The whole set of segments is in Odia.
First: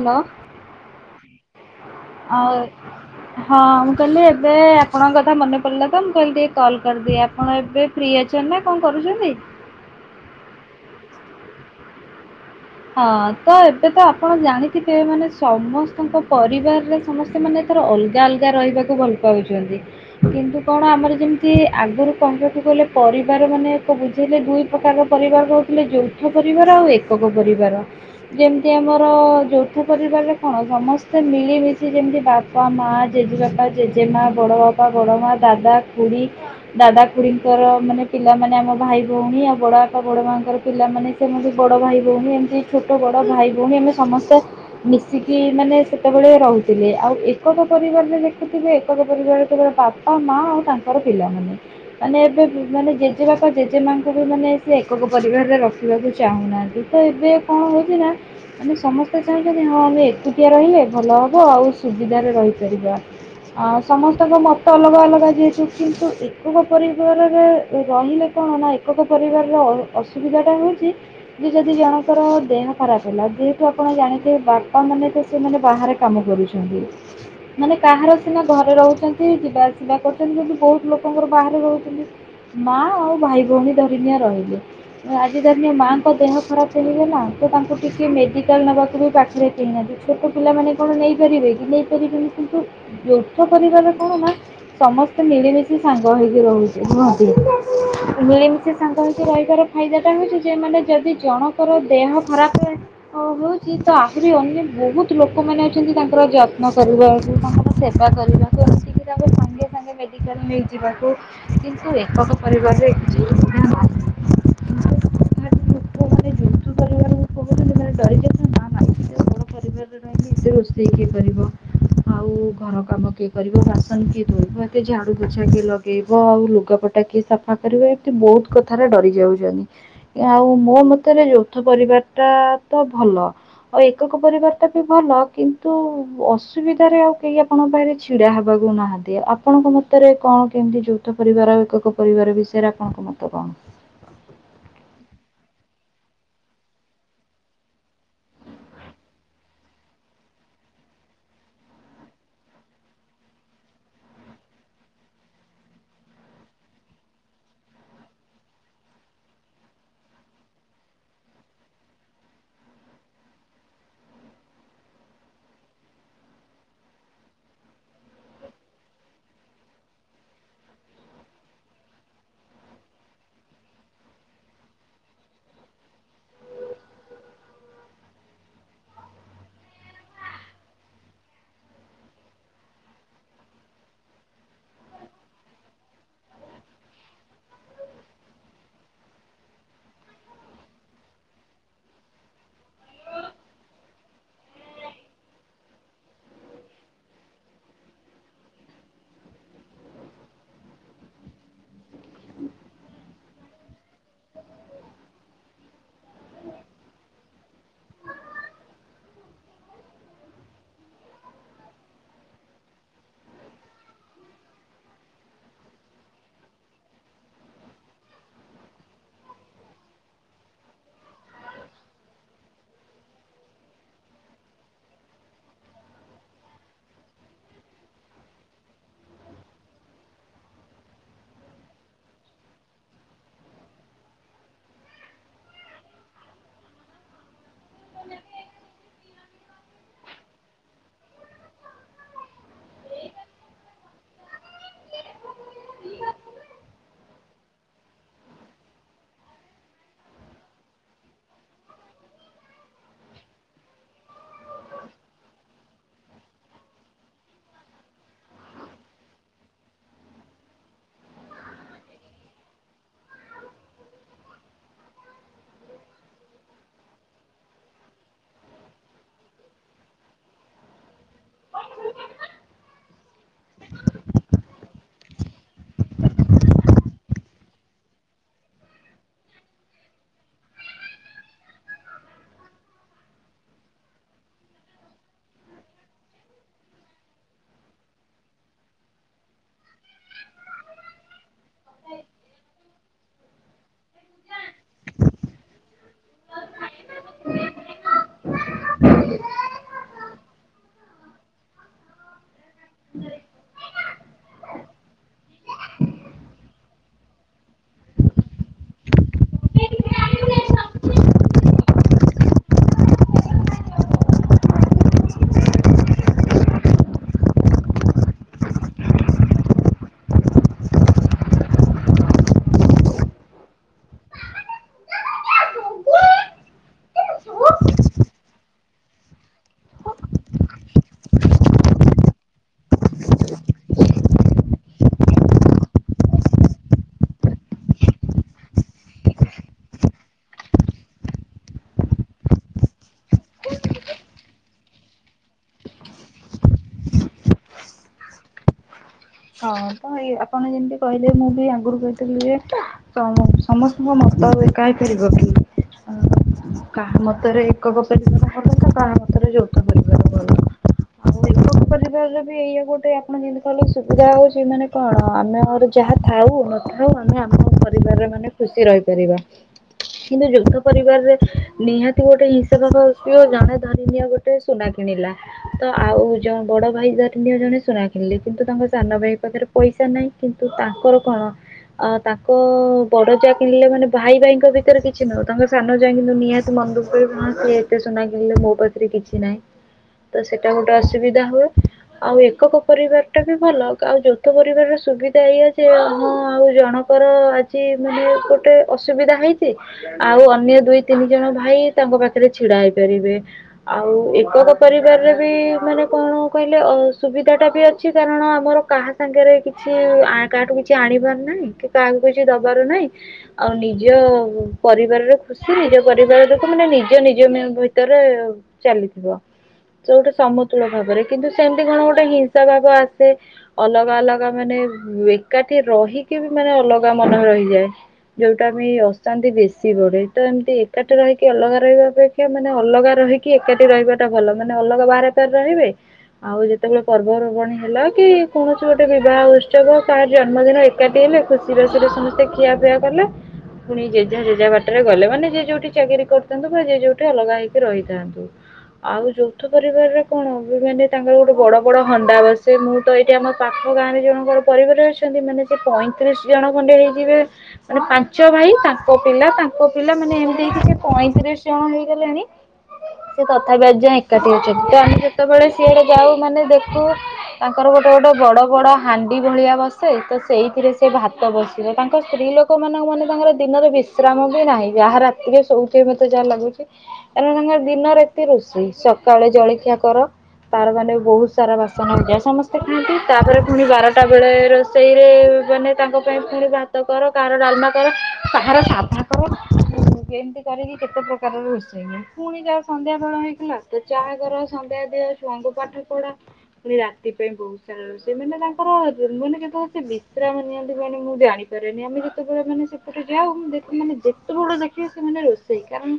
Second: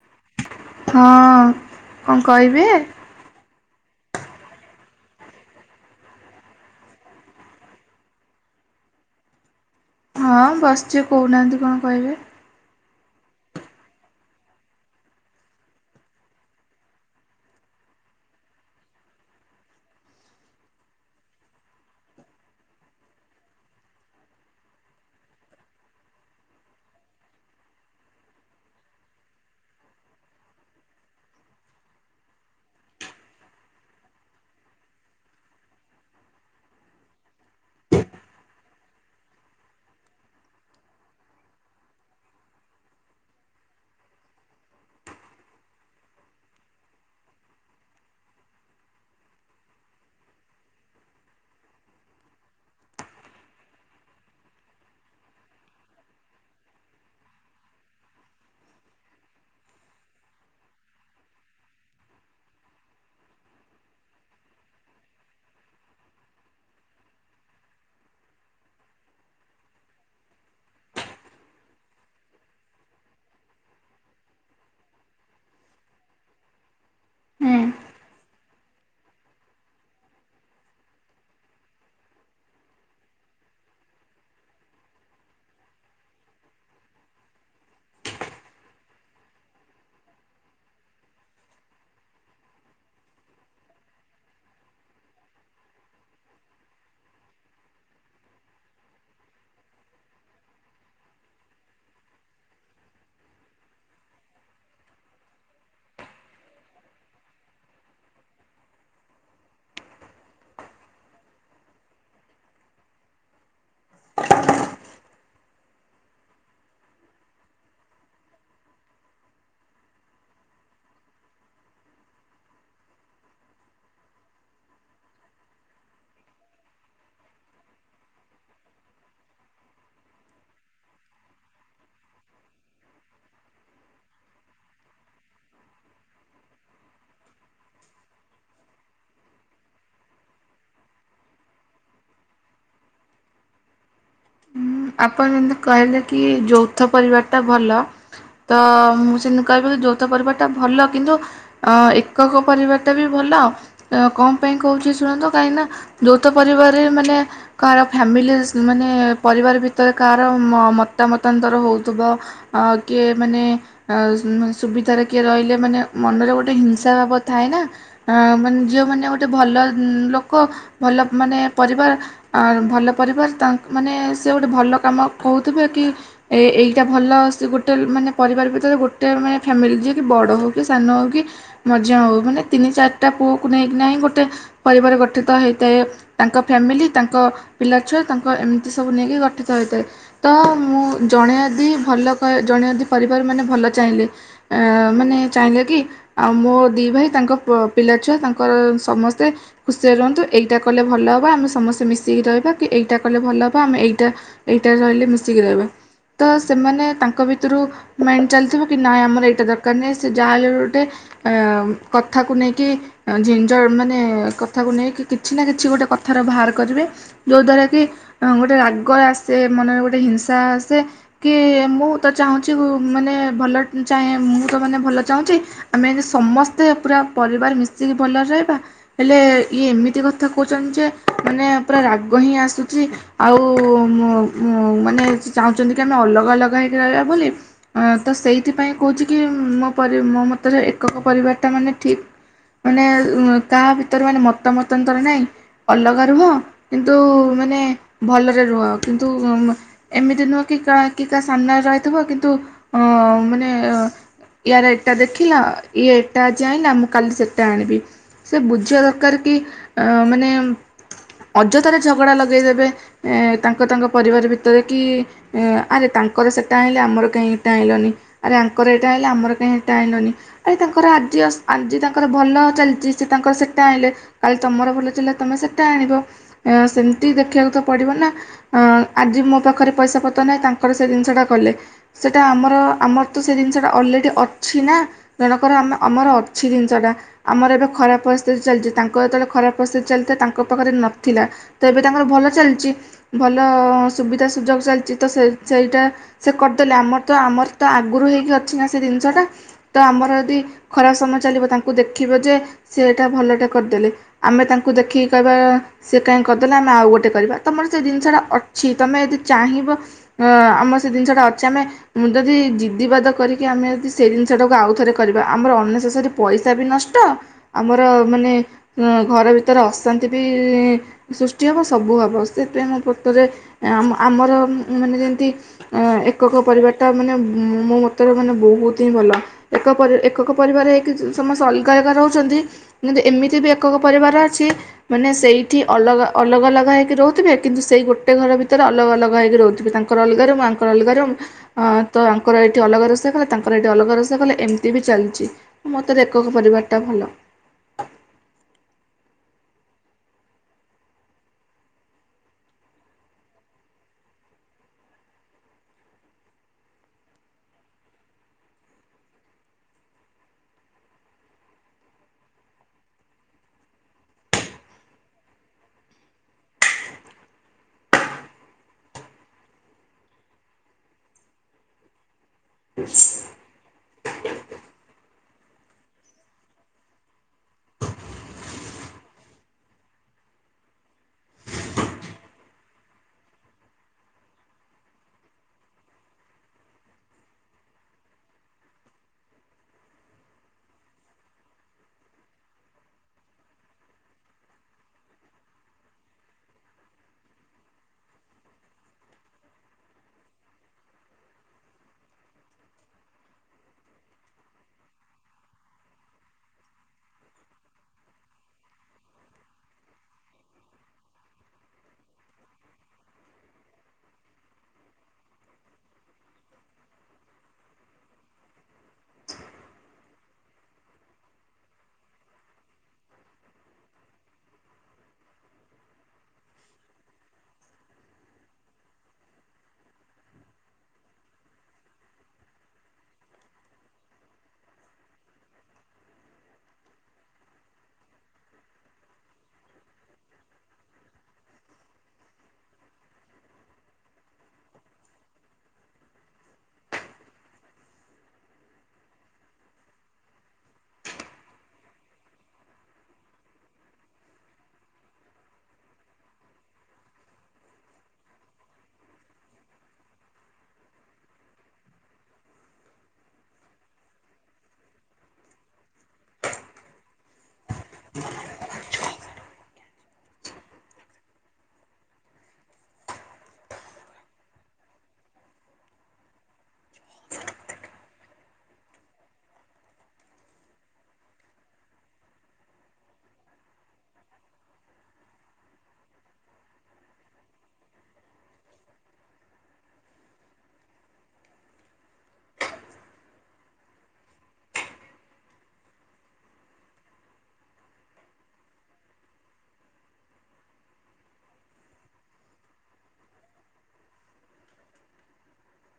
ହ୍ୟାଲୋ ହଁ କଣ ଆଉ କହିବି? ହଁ ମୁଁ କହିଲି ଏବେ ଆପଣଙ୍କ କଥା ମନେ ପଡିଲା ତ ମୁଁ କହିଲି ଟିକେ କଲ୍ କରିଦିି ଆପଣ ଏବେ ଫ୍ରି ଅଛନ୍ତି ନା କଣ କରୁଛନ୍ତି? ହଁ ବସିଛି କହୁନାହାନ୍ତି କଣ କହିବେ ହଁ ତ ଏବେ ତ ଆପଣ ଜାଣିଥିବେ ମାନେ ସମସ୍ତଙ୍କ ପରିବାରରେ ସମସ୍ତେ ମାନେ ତର ଅଲଗା ଅଲଗା ରହିବାକୁ ଭଲ ପାଉଛନ୍ତି କିନ୍ତୁ କଣ ଆମର ଯେମିତି ଆଗରୁ କହିବାକୁ ଗଲେ ପରିବାର ମାନେ ବୁଝେଇଲେ ଦୁଇ ପ୍ରକାର ପରିବାର ରହୁଥିଲେ ଯୋଠ ପରିବାର ଆଉ ଏକ ପରିବାର ଯେମିତି ଆମର ଯୌଥ ପରିବାରରେ କଣ ସମସ୍ତେ ମିଳିମିଶି ଯେମିତି ବାପା ମା ଜେଜେବାପା ଜେଜେମା ବଡ଼ ବାପା ବଡ଼ ମା ଦାଦା ଖୁଡ଼ିୀ ଦାଦା ଖୁୀଙ୍କର ମାନେ ପିଲାମାନେ ଆମ ଭାଇ ଭଉଣୀ ଆଉ ବଡ଼ ବାପା ବଡ଼ ମାଙ୍କର ପିଲାମାନେ ସେମ ବି ବଡ଼ ଭାଇ ଭଉଣୀ ଏମିତି ଛୋଟ ବଡ଼ ଭାଇ ଭଉଣୀ ଆମେ ସମସ୍ତେ ମିଶିକି ମାନେ ସେତେବେଳେ ରହୁଥିଲେ ଆଉ ଏକକ ପରିବାରରେ ଦେଖୁଥିବେ ଏକକ ପରିବାରରେ କେବବେ ବାପା ମା ଆଉ ତାଙ୍କର ପିଲାମାନେ ମାନେ ଏବେ ମାନେ ଜେଜେବାପା ଜେଜେ ମାଙ୍କୁ ବି ମାନେ ସେ ଏକକ ପରିବାରରେ ରଖିବାକୁ ଚାହୁଁନାହାନ୍ତି। ତ ଏବେ କଣ ହଉଛି ନା ଆମେ ସମସ୍ତେ ଚାହିଁଛ ଯେ ହଁ ଆମେ ଏକୁଟିଆ ରହିଲେ ଭଲ ହବ ଆଉ ସୁବିଧାରେ ରହିପାରିବା ସମସ୍ତଙ୍କ ମତ ଅଲଗା ଅଲଗା ଯିହେତୁ କିନ୍ତୁ ଏକକ ପରିବାରରେ ରହିଲେ କଣ ନା ଏକକ ପରିବାରର ଅସୁବିଧାଟା ହେଉଛି। ଯଦି ଜଣଙ୍କର ଦେହ ଖରାପ ହେଲା ଯେହେତୁ ଆପଣ ଜାଣିଥିବେ ବାପା ମାନେ ତ ସେମାନେ ବାହାରେ କାମ କରୁଛନ୍ତି ହୁଁ। ମାନେ କାହାର ସିନା ଘରେ ରହୁଛନ୍ତି ଯିବା ଆସିବା କରୁଛନ୍ତି କିନ୍ତୁ ବହୁତ ଲୋକଙ୍କର ବାହାରେ ରହୁଛନ୍ତି ମା ଆଉ ଭାଇ ଭଉଣୀ ଧରିନିଆ ରହିଲେ ଆଜି ଧରିନିଆ ମାଙ୍କ ଦେହ ଖରାପ ହେଇଗଲା ତ ତାଙ୍କୁ ଟିକେ ମେଡିକାଲ ନେବାକୁ ବି ପାଖରେ କିହିନାହାନ୍ତି ଛୋଟ ପିଲାମାନେ କଣ ନେଇପାରିବେ କି ନେଇପାରିବେନି କିନ୍ତୁ ଯୌଥ ପରିବାର କଣ ନା ସମସ୍ତେ ମିଳିମିଶି ସାଙ୍ଗ ହେକି ରହୁୁ ମିଳିମିଶି ସାଙ୍ଗ ହେକି ରହିବାର ଫାଇଦା ଟା ହଉଛି ଯେମାନେ ଯଦି ଜଣଙ୍କର ଦେହ ଖରାପ ହେଉଛି ତ ଆହୁରି ଅନ୍ୟ ବହୁତ ଲୋକମାନେ ଅଛନ୍ତି ତାଙ୍କର ଯତ୍ନ କରିବାକୁ ତାଙ୍କର ସେବା କରିବାକୁ ଏମତିକି ଆ ସାଙ୍ଗେ ସାଙ୍ଗେ ମେଡ଼ିକାଲ ନେଇଯିବାକୁ ଜିନିଷବୁ ଏକକ ପରିବାରରେ ହେଯିବ ମାନେ ଯୁଦ୍ଧ ପରିବାର କହୁଛନ୍ତି ମ ଡରି ଯାଉଛନ୍ତି ମା ଭାଇ ଘର ପରିବାରରେ ରହିି ଏତେ ରୋଷେଇ କିଏ କରିବ ଆଉ ଘର କାମ କିଏ କରିବ ବାସନ କିଏ ଧୋଇବ ଏତେ ଝାଡୁ ବୋଛା କିଏ ଲଗେଇବ ଆଉ ଲୁଗାପଟା କିଏ ସଫା କରିବ ଏମତି ବହୁତ କଥାରେ ଡରି ଯାଉଛନ୍ତି ଆଉ ମୋ ମତରେ ଯୌଥ ପରିବାର ଟା ତ ଭଲ ଆଉ ଏକକ ପରିବାର ଟା ବି ଭଲ କିନ୍ତୁ ଅସୁବିଧାରେ ଆଉ କେହି ଆପଣଙ୍କ ପାଖରେ ଛିଡା ହବାକୁ ନାହାନ୍ତି ଆପଣଙ୍କ ମତରେ କଣ କେମିତି ଯୌଥ ପରିବାର ଆଉ ଏକକ ପରିବାର ବିଷୟରେ ଆପଣଙ୍କ ମତ କଣ? ହଁ ଆପଣ ଯେମିତି କହିଲେ କି ଯୌଥ ପରିବାରଟା ଭଲ ତ ମୁଁ ସେମିତି କହିବି ଯୌଥ ପରିବାରଟା ଭଲ କିନ୍ତୁ ଏକକ ପରିବାରଟା ବି ଭଲ କଣ ପାଇଁ କହୁଛି ଶୁଣନ୍ତୁ କାହିଁକିନା ଯୌଥ ପରିବାରରେ ମାନେ କାହାର ଫ୍ୟାମିଲି ମାନେ ପରିବାର ଭିତରେ କାହାର ମତାମତାନ୍ତର ହେଉଥିବ ଆ କିଏ ମାନେ ମାନ ସୁବିଧାରେ କିଏ ରହିଲେ ମାନେ ମନରେ ଗୋଟେ ହିଂସା ଭାବ ଥାଏ ନା ମାନେ ଝିଅମାନେ ଗୋଟେ ଭଲ ଲୋକ ଭଲ ମାନେ ପରିବାର ଭଲ ପରିବାର ତାଙ୍କ ମାନେ ସେ ଗୋଟେ ଭଲ କାମ କହୁଥିବେ କି ଏ ଏଇଟା ଭଲ ସେ ଗୋଟେ ମାନେ ପରିବାର ଭିତରେ ଗୋଟେ ମାନେ ଫ୍ୟାମିଲି ଯିଏକ ବଡ଼ ହେଉ କି ସାନ ହେଉ କି ମଝି ହେଉ ମାନେ ତିନି ଚାରିଟା ପୁଅକୁ ନେଇକି ନାହିଁ ଗୋଟେ ପରିବାର ଗଠିତ ହେଇଥାଏ ତାଙ୍କ ଫ୍ୟାମିଲି ତାଙ୍କ ପିଲାଛୁଆ ତାଙ୍କ ଏମିତି ସବୁ ନେଇକି ଗଠିତ ହୋଇଥାଏ ତ ମୁଁ ଜଣେ ଆଦି ଭଲ ଜଣେ ଆଦି ପରିବାର ମାନେ ଭଲ ଚାହିଁଲେ ମାନେ ଚାହିଁଲେ କି ଆଉ ମୋ ଦୁଇ ଭାଇ ତାଙ୍କ ପିଲାଛୁଆ ତାଙ୍କର ସମସ୍ତେ ଖୁସିରେ ରୁହନ୍ତୁ ଏଇଟା କଲେ ଭଲ ହେବ ଆମେ ସମସ୍ତେ ମିଶିକି ରହିବା କି ଏଇଟା କଲେ ଭଲ ହ ଆମେ ଏଇଟା ଏଇଟା ରହିଲେ ମିଶିକି ରହିବା ତ ସେମାନେ ତାଙ୍କ ଭିତରୁ ମାଇଣ୍ଡ ଚାଲିଥିବ କି ନାଇଁ ଆମର ଏଇଟା ଦରକାର ନାହିଁ ସେ ଯାହା ହେଲେ ଗୋଟେ କଥାକୁ ନେଇକି ଝିଞଝ ମାନେ କଥାକୁ ନେଇକି କିଛି ନା କିଛି ଗୋଟେ କଥାର ବାହାର କରିବେ ଯୋଉ ଦ୍ଵାରା କି? ଗୋଟେ ରାଗ ଆସେ ମନରେ ଗୋଟେ ହିଂସା ଆସେ କି ମୁଁ ତ ଚାହୁଁଛି ମାନେ ଭଲ ଚାହେଁ ମୁଁ ତ ମାନେ ଭଲ ଚାହୁଁଛି ଆମେି ସମସ୍ତେ ପୁରା ପରିବାର ମିଶିକି ଭଲରେ ରହିବା ହେଲେ ଇଏ ଏମିତି କଥା କହୁଛନ୍ତି ଯେ ମାନେ ପୁରା ରାଗ ହିଁ ଆସୁଛି। ଆଉ ମାନେ ସେ ଚାହୁଁଛନ୍ତି କି ଆମେ ଅଲଗା ଅଲଗା ହେଇକି ରହିବା ବୋଲି ଅ ତ ସେଇଥିପାଇଁ କହୁଛି। କି ମୋ ପର ମୋ ମତରେ ଏକକ ପରିବାରଟା ମାନେ ଠିକ୍ ମାନେ କାହା ଭିତରେ ମାନେ ମତମତାନ୍ତର ନାହିଁ ଅଲଗା ରୁହ କିନ୍ତୁ ମାନେ ଭଲରେ ରୁହ କିନ୍ତୁ ଏମିତି ନୁହଁ କି କା କି କା ସାମ୍ନାରେ ରହିଥିବ କିନ୍ତୁ ମାନେ ୟାର ଏଇଟା ଦେଖିଲା ଇଏ ଏଇଟା ଆଜି ଆଣିଲା ମୁଁ କାଲି ସେଟା ଆଣିବି ସେ ବୁଝିବା ଦରକାର କି ମାନେ ଅଯଥାରେ ଝଗଡ଼ା ଲଗେଇଦେବେ ତାଙ୍କ ତାଙ୍କ ପରିବାର ଭିତରେ କି ଆରେ ତାଙ୍କର ସେଇଟା ଆଣିଲେ ଆମର କାହିଁ ଏଇଟା ଆଣିଲନି ଆରେ ଆଙ୍କର ଏଇଟା ଆଣିଲେ ଆମର କାହିଁ ଏଇଟା ଆଣିଲନି ଆରେ ତାଙ୍କର ଆଜି ଆଜି ତାଙ୍କର ଭଲ ଚାଲିଛି ସେ ତାଙ୍କର ସେଇଟା ଆଣିଲେ କାଲି ତମର ଭଲ ଚାଲିଲା ତୁମେ ସେଇଟା ଆଣିବ ସେମିତି ଦେଖିବାକୁ ତ ପଡ଼ିବ ନା ଆଜି ମୋ ପାଖରେ ପଇସା ପତ୍ର ନାହିଁ ତାଙ୍କର ସେ ଜିନିଷଟା କଲେ ସେଟା ଆମର ଆମର ତ ସେ ଜିନିଷଟା ଅଲରେଡ଼ି ଅଛି ନା ଜଣକରମ ଆମର ଅଛି ଜିନିଷଟା ଆମର ଏବେ ଖରାପ ପରିସ୍ଥିତି ଚାଲିଛି ତାଙ୍କ ଯେତେବେଳେ ଖରାପ ପରିସ୍ଥିତି ଚାଲିଥିଲା ତାଙ୍କ ପାଖରେ ନଥିଲା ତ ଏବେ ତାଙ୍କର ଭଲ ଚାଲି ଛି ଭଲ ସୁବିଧା ସୁଯୋଗ ଚାଲିଛି ତ ସେ ସେଇଟା ସେ କରିଦେଲେ ଆମର ତ ଆମର ତ ଆଗରୁ ହେଇକି ଅଛି ନା ସେ ଜିନିଷଟା ତ ଆମର ଯଦି ଖରାପ ସମୟ ଚାଲିବ ତାଙ୍କୁ ଦେଖିବ ଯେ ସେଇଟା ଭଲଟେ କରିଦେଲେ ଆମେ ତାଙ୍କୁ ଦେଖିକି କହିବା ସେ କାହିଁକି କରିଦେଲେ ଆମେ ଆଉ ଗୋଟେ କରିବା। ତୁମର ସେ ଜିନିଷଟା ଅଛି ତୁମେ ଯଦି ଚାହିଁବ ଆମର ସେ ଜିନିଷଟା ଅଛି ଆମେ ଯଦି ଜିଦିିବାଦ କରିକି ଆମେ ଯଦି ସେ ଜିନିଷଟାକୁ ଆଉଥରେ କରିବା ଆମର ଅନେସେସରୀ ପଇସା ବି ନଷ୍ଟ ଆମର ମାନେ ଘର ଭିତରେ ଅଶାନ୍ତି ବି ସୃଷ୍ଟି ହେବ ସବୁ ହେବ। ସେଥିପାଇଁ ମୋ ମତରେ ଆମର ମାନେ ଯେମିତି ଏକକ ପରିବାରଟା ମାନେ ମୋ ମତରେ ମାନେ ବହୁତ ହିଁ ଭଲ ଏକ ଏକକ ପରିବାର ହେଇକି ସମସ୍ତେ ଅଲଗା ଅଲଗା ରହୁଛନ୍ତି କିନ୍ତୁ ଏମିତି ବି ଏକକ ପରିବାର ଅଛି ମାନେ ସେଇଠି ଅଲଗା ଅଲଗା ଅଲଗା ହୋଇଇକି ରହୁ ଥିବେ କିନ୍ତୁ ସେଇ ଗୋଟେ ଘର ଭିତରେ ଅଲଗ ଅଲଗା ହୋଇକି ରହୁଥିବେ ତାଙ୍କର ଅଲଗାରୁଙ୍କର ଅଲଗାରୁ ତଙ୍କର ଏଠି ଅଲଗା ରସା କଲା ତାଙ୍କର ଏଠି ଅଲଗା ରସା କଲେ ଏମିତି ବି ଚାଲିଛି ମୋତର ଏକକ ପରିବାରଟା ଭଲ। ହଁ ତ ଏଇ ଆପଣ ଯେମିତି କହିଲେ ମୁଁ ବି ଆଗରୁ କହିଥିଲି ଯେ ସମସ୍ତଙ୍କ ମତ ଆଉ ଏକା ହେି କରିବ କି କାହା ମତରେ ଏକକ ପରିବାର ଭଲ ତ କାହା ମତରେ ଯୌଥ ପରିବାର ଭଲ ଆଉ ଏକକ ପରିବାର ବି ଏଇଆ ଗୋଟେ ଆପଣ ଯେମିତି କହିଲ ସୁବିଧା ହଉଛି ମାନେ କଣ ଆମେର ଯାହା ଥାଉ ନଥାଉ ଆମେ ଆମ ପରିବାରରେ ମାନେ ଖୁସି ରହିପାରିବା କିନ୍ତୁ ଯୁଦ୍ଧ ପରିବାରରେ ନିହାତି ଗୋଟେ ଜଣ ଧରି ନିଆ ଗୋ ସେ ସୁନା କିଣିଲା ତ ଆଉ ଯଉ ବଡଭାଇ ରଣ ଜଣେ ସୁନା କିଣିଲେ କିନ୍ତୁ ତାଙ୍କ ସାନଭାଇ ପାଖରେ ପଇସା ନାହିଁ କିନ୍ତୁ ତାଙ୍କର କଣ ତାଙ୍କ ବଡ ଜା କିଣିଲେ ମାନେ ଭାଇ ଭାଇଙ୍କ ଭିତରେ କିଛି ନହଉ ତାଙ୍କ ସାନ ଯା କିନ୍ତୁ ନିହାତି ମନଦୁଃଖ କରିବ କହିବ କଣ ସିଏ ଏତେ ସୁନା କିଣିଲେ ମୋ ପାଖରେ କିଛି ନାହିଁ ତ ସେଇଟା ଗୋଟେ ଅସୁବିଧା ହୁଏ ଆଉ ଏକକ ପରିବାରଟା ବି ଭଲ ଆଉ ଯୌଥ ପରିବାରର ସୁବିଧା ଏଇଆ ଯେ ହଁ ଆଉ ଜଣଙ୍କର ଆଜି ମାନେ ଗୋଟେ ଅସୁବିଧା ହେଇଛି ଆଉ ଅନ୍ୟ ଦୁଇ ତିନି ଜଣ ଭାଇ ତାଙ୍କ ପାଖରେ ଛିଡା ହେଇପାରିବେ ଆଉ ଏକକ ପରିବାରରେ ବି ମାନେ କଣ କହିଲେ ଅସୁବିଧାଟା ବି ଅଛି। କାରଣ ଆମର କାହା ସାଙ୍ଗରେ କିଛି କାହାଠୁ କିଛି ଆଣିବାର ନାହିଁ କି କାହାକୁ କିଛି ଦବାର ନାହିଁ ଆଉ ନିଜ ପରିବାରରେ ଖୁସି ନିଜ ପରିବାର ଯୋକ ମାନେ ନିଜ ନିଜ ଭିତରେ ଚାଲିଥିବ ତ ଗୋଟେ ସମତୁଳ ଭାବରେ କିନ୍ତୁ ସେମିତି କଣ ଗୋଟେ ହିଂସା ଭାବ ଆସ ସେ ଅଲଗା ଅଲଗା ମାନେ ଏକାଠି ରହିକି ବି ମାନେ ଅଲଗା ମନ ରହିଯାଏ ଯୋଉଟା ଆମେ ଅଶାନ୍ତି ବେଶୀ ବଢେ ତ ଏମିତି ଏକାଠି ରହିକି ଅଲଗା ରହିବା ଅପେକ୍ଷା ମାନେ ଅଲଗା ରହିକି ଏକାଠି ରହିବାଟା ଭଲ ମାନେ ଅଲଗା ବାହାରେ ରହିବେ ଆଉ ଯେତେବେଳେ ପର୍ବପର୍ବାଣିୀ ହେଲା କି କୌଣସି ଗୋଟେ ବିବାହ ଉତ୍ସବ ତାର ଜନ୍ମଦିନ ଏକାଠି ହେଲେ ଖୁସିବାସିରେ ସମସ୍ତେ ଖିଆପିଆ କଲେ ପୁଣି ଯେଝା ଯେଝା ବାଟରେ ଗଲେ ମାନେ ଯିଏ ଯୋଉଠି ଚାକିରି କରିଥାନ୍ତୁ ବା ଯେ ଯୋଉଠି ଅଲଗା ହେଇକି ରହିଥାନ୍ତୁ ଆଉ ଯୌଥ ପରିବାରରେ କଣ ମାନେ ତାଙ୍କର ଗୋଟେ ବଡ ବଡ ହଣ୍ଡା ବସେ ମୁଁ ତ ଏଇଠି ଆମ ପାଖ ଗାଁରେ ଜଣଙ୍କର ପରିବାର ଅଛନ୍ତି ମାନେ ସେ ପଇଁତିରିଶ ଜଣ ଖଣ୍ଡେ ହେଇଯିବେ ମାନେ ପାଞ୍ଚ ଭାଇ ତାଙ୍କ ପିଲା ତାଙ୍କ ପିଲା ମାନେ ଏମିତି ହେଇକି ସେ ପଇଁତିରିଶ ଜଣ ହେଇଗଲେଣି ସେ ତଥାପି ଆଜି ଯାଏଁ ଏକାଠି ଅଛନ୍ତି ତ ଆମେ ଯେତେବେଳେ ସିଆଡେ ଯାଉ ମାନେ ଦେଖୁ ତାଙ୍କର ଗୋଟେ ଗୋଟେ ବଡ ବଡ ହାଣ୍ଡି ଭଳିଆ ବସ ସେ ତ ସେଇଥିରେ ସେ ଭାତ ବସିବ ତାଙ୍କ ସ୍ତ୍ରୀ ଲୋକମାନଙ୍କ ମାନେ ତାଙ୍କର ଦିନରେ ବିଶ୍ରାମ ବି ନାହିଁ ବା ରାତିରେ ଶୋଉଛ ମତେ ଯାହା ଲାଗୁଛି କାରଣ ତାଙ୍କର ଦିନରେ ଏତେ ରୋଷେଇ ସକାଳେ ଜଳଖିଆ କର ତାର ମାନେ ବହୁତ ସାରା ବାସନ ହେଇଯାଏ ସମସ୍ତେ ଭାତ ଖାଆନ୍ତି ତାପରେ ପୁଣି ବାରଟା ବେଳେ ରୋଷେଇରେ ମାନେ ତାଙ୍କ ପାଇଁ ପୁଣି ଭାତ କର କାହାର ଡାଲମା କର କାହାର ସାଧା କର ଏମିତି କରିକି କେତେ ପ୍ରକାରର ରୋଷେଇ ହୁଏ ପୁଣି ଯାହା ସନ୍ଧ୍ୟା ବେଳ ହେଇଥିଲା ତ ଚାହା କର ସନ୍ଧ୍ୟା ଦିଅ ଛୁଆଙ୍କୁ ପାଠ ପଢା ପୁଣି ରାତି ପାଇଁ ବହୁତ ସାରା ରୋଷେଇ ମାନେ ତାଙ୍କର ମାନେ ଯେତେବେଳେ ସେ ବିଶ୍ରାମ ନିଅନ୍ତି ମାନେ ମୁଁ ଜାଣିପାରେନି ଆମେ ଯେତେବେଳେ ମାନେ ସେପଟ ଯାାଉ ମୁ ମାନେ ଯେତେବେଳେ ଦେଖିବେ ସେମାନେ ରୋଷେଇ କାରଣ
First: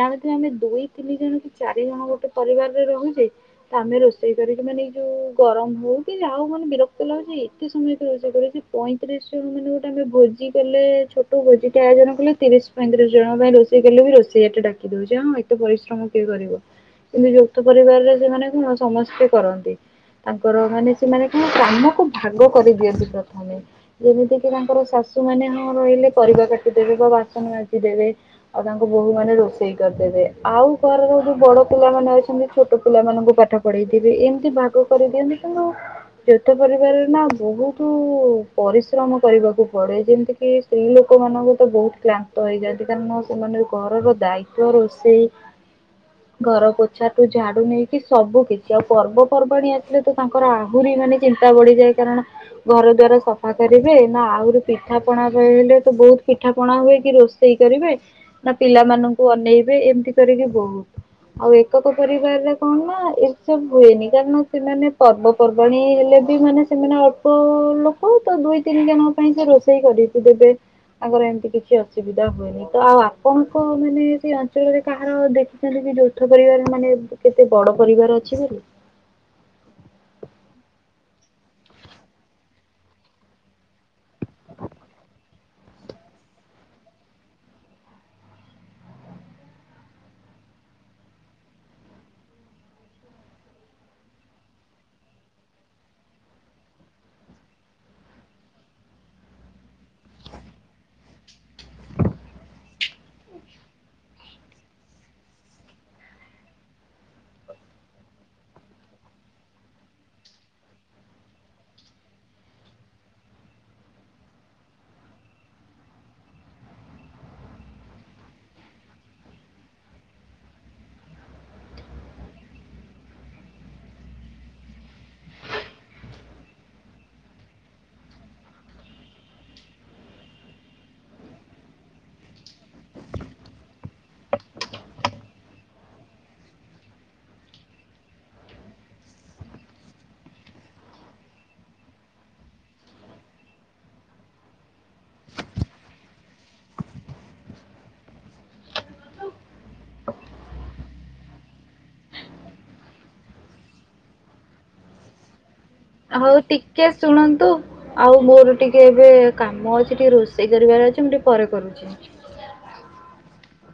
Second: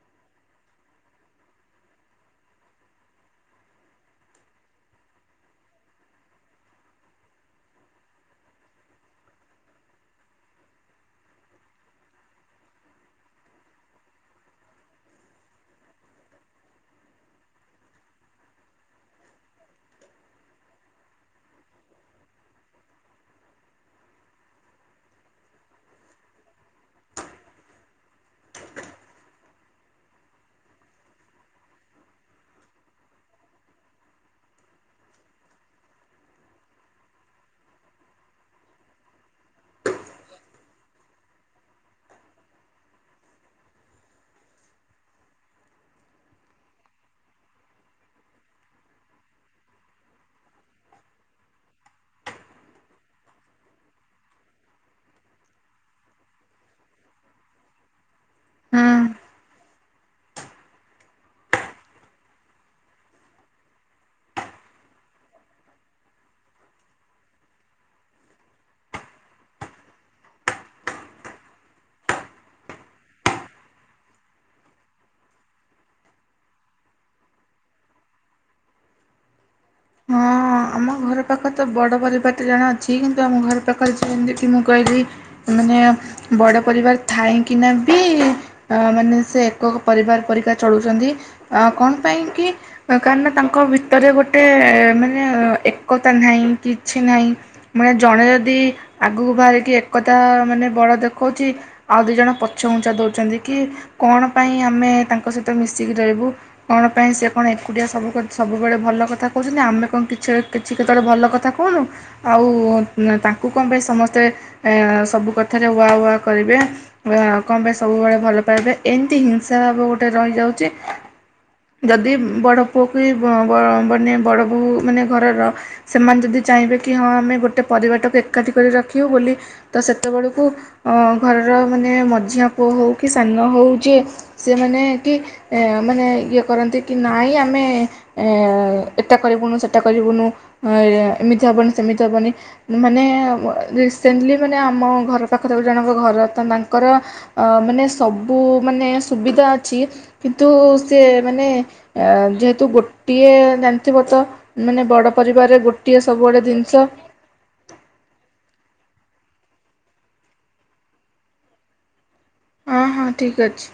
ଜାଣିଥିବେ ଆମେ ଦୁଇ ତିନି ଜଣ କି ଚାରି ଜଣ ଗୋଟେ ପରିବାରରେ ରହୁଛେ ତ ଆମେ ରୋଷେଇ କରିକି ମାନେ ଏଇ ଯୋଉ ଗରମ ହଉ କି ଯାହା ହଉ ମାନେ ବିରକ୍ତ ଲାଗୁଛି ଏତେ ସମୟ କି ରୋଷେଇ କରୁଛି ପଇଁତିରିଶ ଜଣ ମାନେ ଗୋଟେ ଆମେ ଭୋଜି କଲେ ଛୋଟ ଭୋଜିଟେ ଆୟୋଜନ କଲେ ତିରିଶ ପଇଁତିରିଶ ଜଣଙ୍କ ପାଇଁ ରୋଷେଇ କଲେ ବି ରୋଷେଇଆଟେ ଡାକି ଦଉଛେ ହଁ ଏତେ ପରିଶ୍ରମ କିଏ କରିବ କିନ୍ତୁ ଯୌଥ ପରିବାରରେ ସେମାନେ କଣ ସମସ୍ତେ କରନ୍ତି। ତାଙ୍କର ମାନେ ସେମାନେ କ କାମକୁ ଭାଗ କରିଦିଅନ୍ତି ପ୍ରଥମେ ଯେମିତିକି ତାଙ୍କର ଶାଶୁମାନେ ହଁ ରହିଲେ ପରିବା କାଟିଦେବେ ବା ବାସନ ବାଜିଦେବେ ଆଉ ତାଙ୍କ ବୋହୂ ମାନେ ରୋଷେଇ କରିଦେବେ ଆଉ ଘରର ଯୋଉ ବଡ଼ ପିଲାମାନେ ଅଛନ୍ତି ଛୋଟ ପିଲାମାନଙ୍କୁ ପାଠ ପଢେଇ ଦେବେ ଏମିତି ଭାଗ କରିଦିଅନ୍ତି କିନ୍ତୁ ଯୌଥ ପରିବାରରେ ନା ବହୁତ ପରିଶ୍ରମ କରିବାକୁ ପଡେ ଯେମିତି କିି ସ୍ତ୍ରୀ ଲୋକମାନଙ୍କ ତ ବହୁତ କ୍ଲାନ୍ତ ହେଇଯାଆନ୍ତି କାରଣ ସେମାନେ ଘରର ଦାୟିତ୍ବ ରୋଷେଇ ଘରପୋଛାଠୁ ଝାଡୁ ନେଇକି ସବୁ କିଛି ଆଉ ପର୍ବପର୍ବାଣିୀ ଆ ତ ତାଙ୍କର ଆହୁରି ମାନେ ଚିନ୍ତା ବଢିଯାଏ କାରଣ ଘରଦ୍ୱାର ସଫା କରିବେ ନା ଆହୁରି ପିଠା ପଣା ରହଲେ ତ ବହୁତ ପିଠା ପଣା ହୁଏ କି ରୋଷେଇ କରିବେ। ନା ହୁଁ ପିଲାମାନଙ୍କୁ ଅନେଇ ଏ ଏମିତି କରିକି ବହୁତ ଆଉ ଏକକ ପରିବାରରେ କଣ ନା ଏସବୁ ହୁଏନି କାରଣ ସେମାନେ ପର୍ବପର୍ବାଣୀ ହେଲେ ବି ମାନେ ସେମାନେ ଅଳ୍ପ ଲୋକ ତ ଦୁଇତିନି ଜଣଙ୍କ ପାଇଁ ସେ ରୋଷେଇ କରିକି ଦେବେ ତାଙ୍କର ଏମିତି କିଛି ଅସୁବିଧା ହୁଏନି ତ ଆଉ ଆପଣଙ୍କ ମାନେ ସେଇ ଅଞ୍ଚଳରେ କାହାର ଦେଖିଛନ୍ତି କି ଯୌଥ ପରିବାର ମାନେ କେତେ ବଡ ପରିବାର ଅଛି ବୋଲି? ହଁ ଆମ ଘର ପାଖରେ ତ ବଡ଼ ପରିବାର ଜଣେ ଅଛି କିନ୍ତୁ ଆମ ଘର ପାଖରେ ଯେମିତି ମୁଁ କହିଲି ମାନେ ବଡ଼ ପରିବାର ଥାାଇକିନା ବି ମାନେ ସେ ଏକକ ପରିବାର ପରିକା ଚଳୁଛନ୍ତି କଣ ପାଇଁକି କାରଣ ତାଙ୍କ ଭିତରେ ଗୋଟେ ମାନେ ଏକତା ନାହିଁ କିଛ ନାହିଁ ମାନେ ଜଣେ ଯଦି ଆଗକୁ ବାହରିକି ଏକତା ମାନେ ବଳଦେଖଉଛି ଆଉ ଦିଜଣ ପଛଘୁଞ୍ଚା ଦେଉଛନ୍ତି କି କଣପାଇଁ ଆମେ ତାଙ୍କସହିତ ମିଶିକି ରହିବୁ କଣପାଇଁ ସେ କଣ ଏକୁଟିଆ ସବୁବେଳେ ଭଲକଥା କହୁଛନ୍ତି ଆମେ କଣ କିଛି କିଛି କେତେବେଳେ ଭଲ କଥା କହୁନୁ ଆଉ ତାଙ୍କୁ କଣ ପାଇଁ ସମସ୍ତେ ସବୁ କଥାରେ ୱା ୱା କରିବେ କଣ ପାଇଁ ସବୁବେଳେ ଭଲ ପାଇବେ ଏମିତି ହିଂସା ଭାବ ଗୋଟେ ରହିଯାଉଛି ଯଦି ବଡ଼ ବଡ଼ ବୋହୁ ମାନେ ଘରର ସେମାନେ ଯଦି ଚାହିଁବେ କି ହଁ ଆମେ ଗୋଟେ ପରିବାରଟାକୁ ଏକାଠି କରି ରଖିବୁ ବୋଲି ତ ସେତେବେଳକୁ ଘରର ମାନେ ମଝିଆ ପୁଅ ହେଉ କି ସାନ ହେଉ ଯେ ସେମାନେ କି ମାନେ ଇଏ କରନ୍ତି କି ନାଇଁ ଆମେ ଏଟା କରିବୁନୁ ସେଟା କରିବୁନୁ ଏମିତି ହେବନି ସେମିତି ହେବନି ମାନେ ରିସେଣ୍ଟଲି ମାନେ ଆମ ଘର ପାଖରେ ଜଣଙ୍କ ଘର ତ ତାଙ୍କର ମାନେ ସବୁ ମାନେ ସୁବିଧା ଅଛି କିନ୍ତୁ ସେମାନେ ଯେହେତୁ ଗୋଟିଏ ମାନେ ବଡ ପରିବାରରେ ଗୋଟେ ହଉ ଟିକେ ଶୁଣନ୍ତୁ ଆଉ ମୋର ଟିକେ ଏବେ କାମ ଅଛି ଟିକେ ରୋଷେଇ କରିବାର ଅଛି ମୁଁ ଟିକେ ପରେ କରୁଛି। ହଁ ହଁ ଠିକ ଅଛି।